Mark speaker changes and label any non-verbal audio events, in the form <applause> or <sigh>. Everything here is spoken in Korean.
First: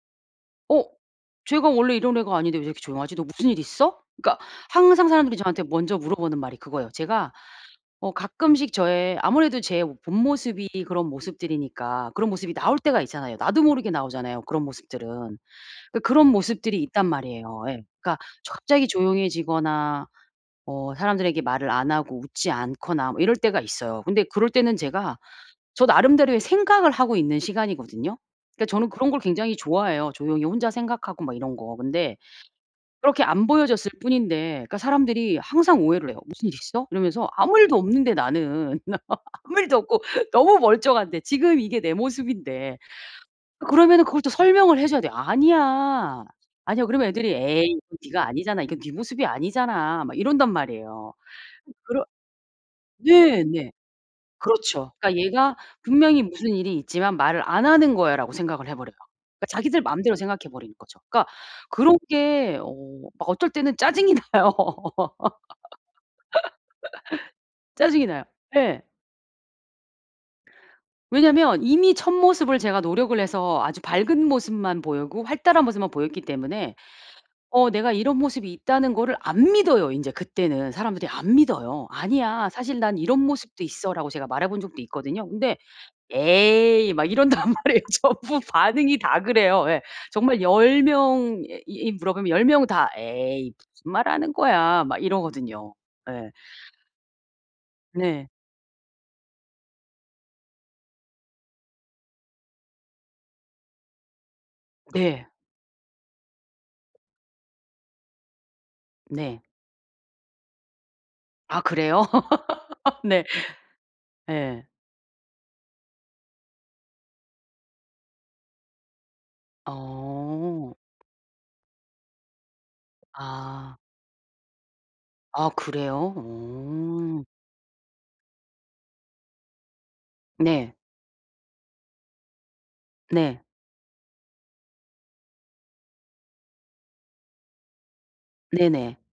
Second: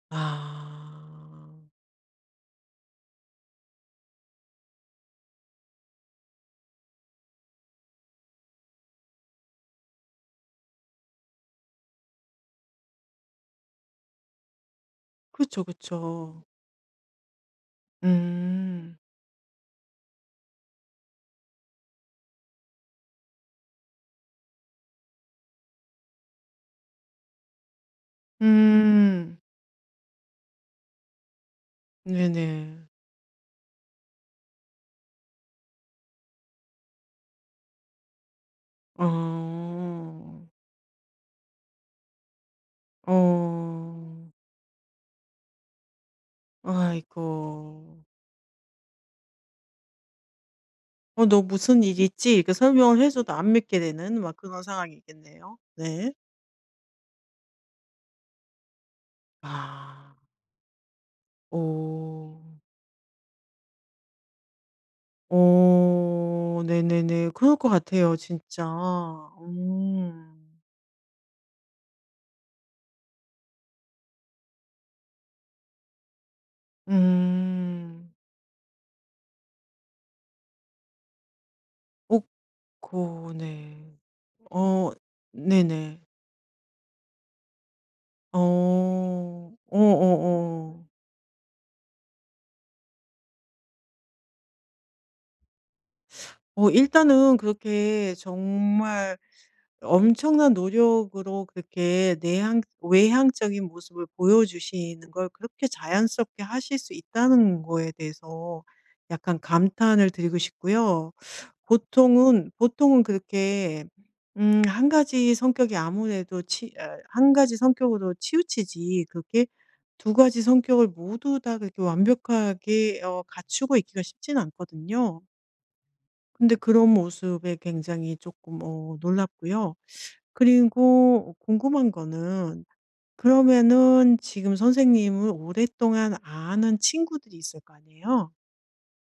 Speaker 1: '어?
Speaker 2: 아.
Speaker 1: 쟤가 원래 이런 애가 아닌데 왜 이렇게 조용하지?' "너 무슨 일 있어?" 그니까 항상 사람들이 저한테 먼저 물어보는 말이 그거예요. 제가 어 가끔씩 저의 아무래도 제 본 모습이 그런 모습들이니까 그런 모습이 나올 때가 있잖아요. 나도 모르게 나오잖아요 그런 모습들은.
Speaker 2: 그쵸,
Speaker 1: 그니까 그런
Speaker 2: 그쵸.
Speaker 1: 모습들이 있단 말이에요. 예. 그니까 조 갑자기
Speaker 2: 음.
Speaker 1: 조용해지거나 어 사람들에게 말을 안 하고 웃지 않거나 뭐 이럴 때가 있어요. 근데 그럴 때는 제가 저 나름대로의 생각을 하고 있는 시간이거든요. 그러니까 저는 그런 걸
Speaker 2: 음.
Speaker 1: 굉장히 좋아해요. 조용히 혼자 생각하고 막 이런 거. 근데
Speaker 2: 네네.
Speaker 1: 그렇게 안 보여줬을 뿐인데 그니까 사람들이 항상 오해를 해요. "무슨 일 있어?" 이러면서 아무 일도 없는데 나는 <laughs> 아무 일도 없고
Speaker 2: 어.
Speaker 1: 너무 멀쩡한데 지금 이게 내 모습인데. 그러면은 그걸 또
Speaker 2: 어.
Speaker 1: 설명을 해줘야 돼요. "아니야. 아니야." 그러면 애들이 "에이 이거
Speaker 2: 아이고.
Speaker 1: 네가 아니잖아. 이건 네 모습이 아니잖아." 막 이런단 말이에요.
Speaker 2: "어 너 무슨
Speaker 1: 그럴
Speaker 2: 일이 있지?" 이렇게 설명을 해 줘도
Speaker 1: 네.
Speaker 2: 안
Speaker 1: 네.
Speaker 2: 믿게 되는 막 그런 상황이
Speaker 1: 그렇죠. 그니까 '얘가
Speaker 2: 있겠네요. 네.
Speaker 1: 분명히 무슨 일이 있지만 말을 안 하는 거야.'라고 생각을 해버려요. 그니까 자기들
Speaker 2: 아.
Speaker 1: 마음대로 생각해 버리는 거죠. 그니까 그런 게
Speaker 2: 어.
Speaker 1: 어 막 어떨 때는 짜증이 나요.
Speaker 2: 어 네네네. 그럴
Speaker 1: <laughs>
Speaker 2: 것
Speaker 1: 짜증이
Speaker 2: 같아요
Speaker 1: 나요.
Speaker 2: 진짜
Speaker 1: 예.
Speaker 2: 음.
Speaker 1: 왜냐면 이미 1 모습을 제가 노력을 해서 아주 밝은 모습만 보이고 활달한 모습만 보였기 때문에 어 내가
Speaker 2: 음.
Speaker 1: 이런 모습이 있다는 거를 안 믿어요 인제 그때는. 사람들이 안 믿어요.
Speaker 2: 오?
Speaker 1: "아니야 사실 난 이런
Speaker 2: 고
Speaker 1: 모습도
Speaker 2: 네.
Speaker 1: 있어"라고 제가 말해본 적도
Speaker 2: 어.
Speaker 1: 있거든요. 근데
Speaker 2: 네네.
Speaker 1: "에이." 막 이런단 말이에요. 전부 반응이 다
Speaker 2: 어.
Speaker 1: 그래요. 예. 정말 10
Speaker 2: 어어어.
Speaker 1: 명에 이 물어보면 10 명 다 "에이 무슨 말하는 거야." 막 이러거든요. 예.
Speaker 2: 어 일단은 그렇게
Speaker 1: 네.
Speaker 2: 정말 엄청난 노력으로 그렇게 내향 외향적인 모습을 보여주시는
Speaker 1: 네.
Speaker 2: 걸 그렇게 자연스럽게 하실 수 있다는 거에 대해서 약간
Speaker 1: 네.
Speaker 2: 감탄을 드리고 싶고요.
Speaker 1: 아 그래요?
Speaker 2: 보통은 보통은
Speaker 1: 네.
Speaker 2: 그렇게 음
Speaker 1: 예.
Speaker 2: 1 가지 성격이 아무래도 치 어 1 가지 성격으로 치우치지 그게 2 가지
Speaker 1: 어.
Speaker 2: 성격을 모두 다 그렇게 완벽하게 어
Speaker 1: 아.
Speaker 2: 갖추고 있기가 쉽진 않거든요.
Speaker 1: 아 그래요?
Speaker 2: 근데 그런
Speaker 1: 어.
Speaker 2: 모습에 굉장히 쪼끔 어 놀랍고요.
Speaker 1: 네.
Speaker 2: 그리고 궁금한 거는
Speaker 1: 네.
Speaker 2: 그러면은 지금 선생님을 오랫동안 아는 친구들이 있을 거 아니에요?
Speaker 1: 네네.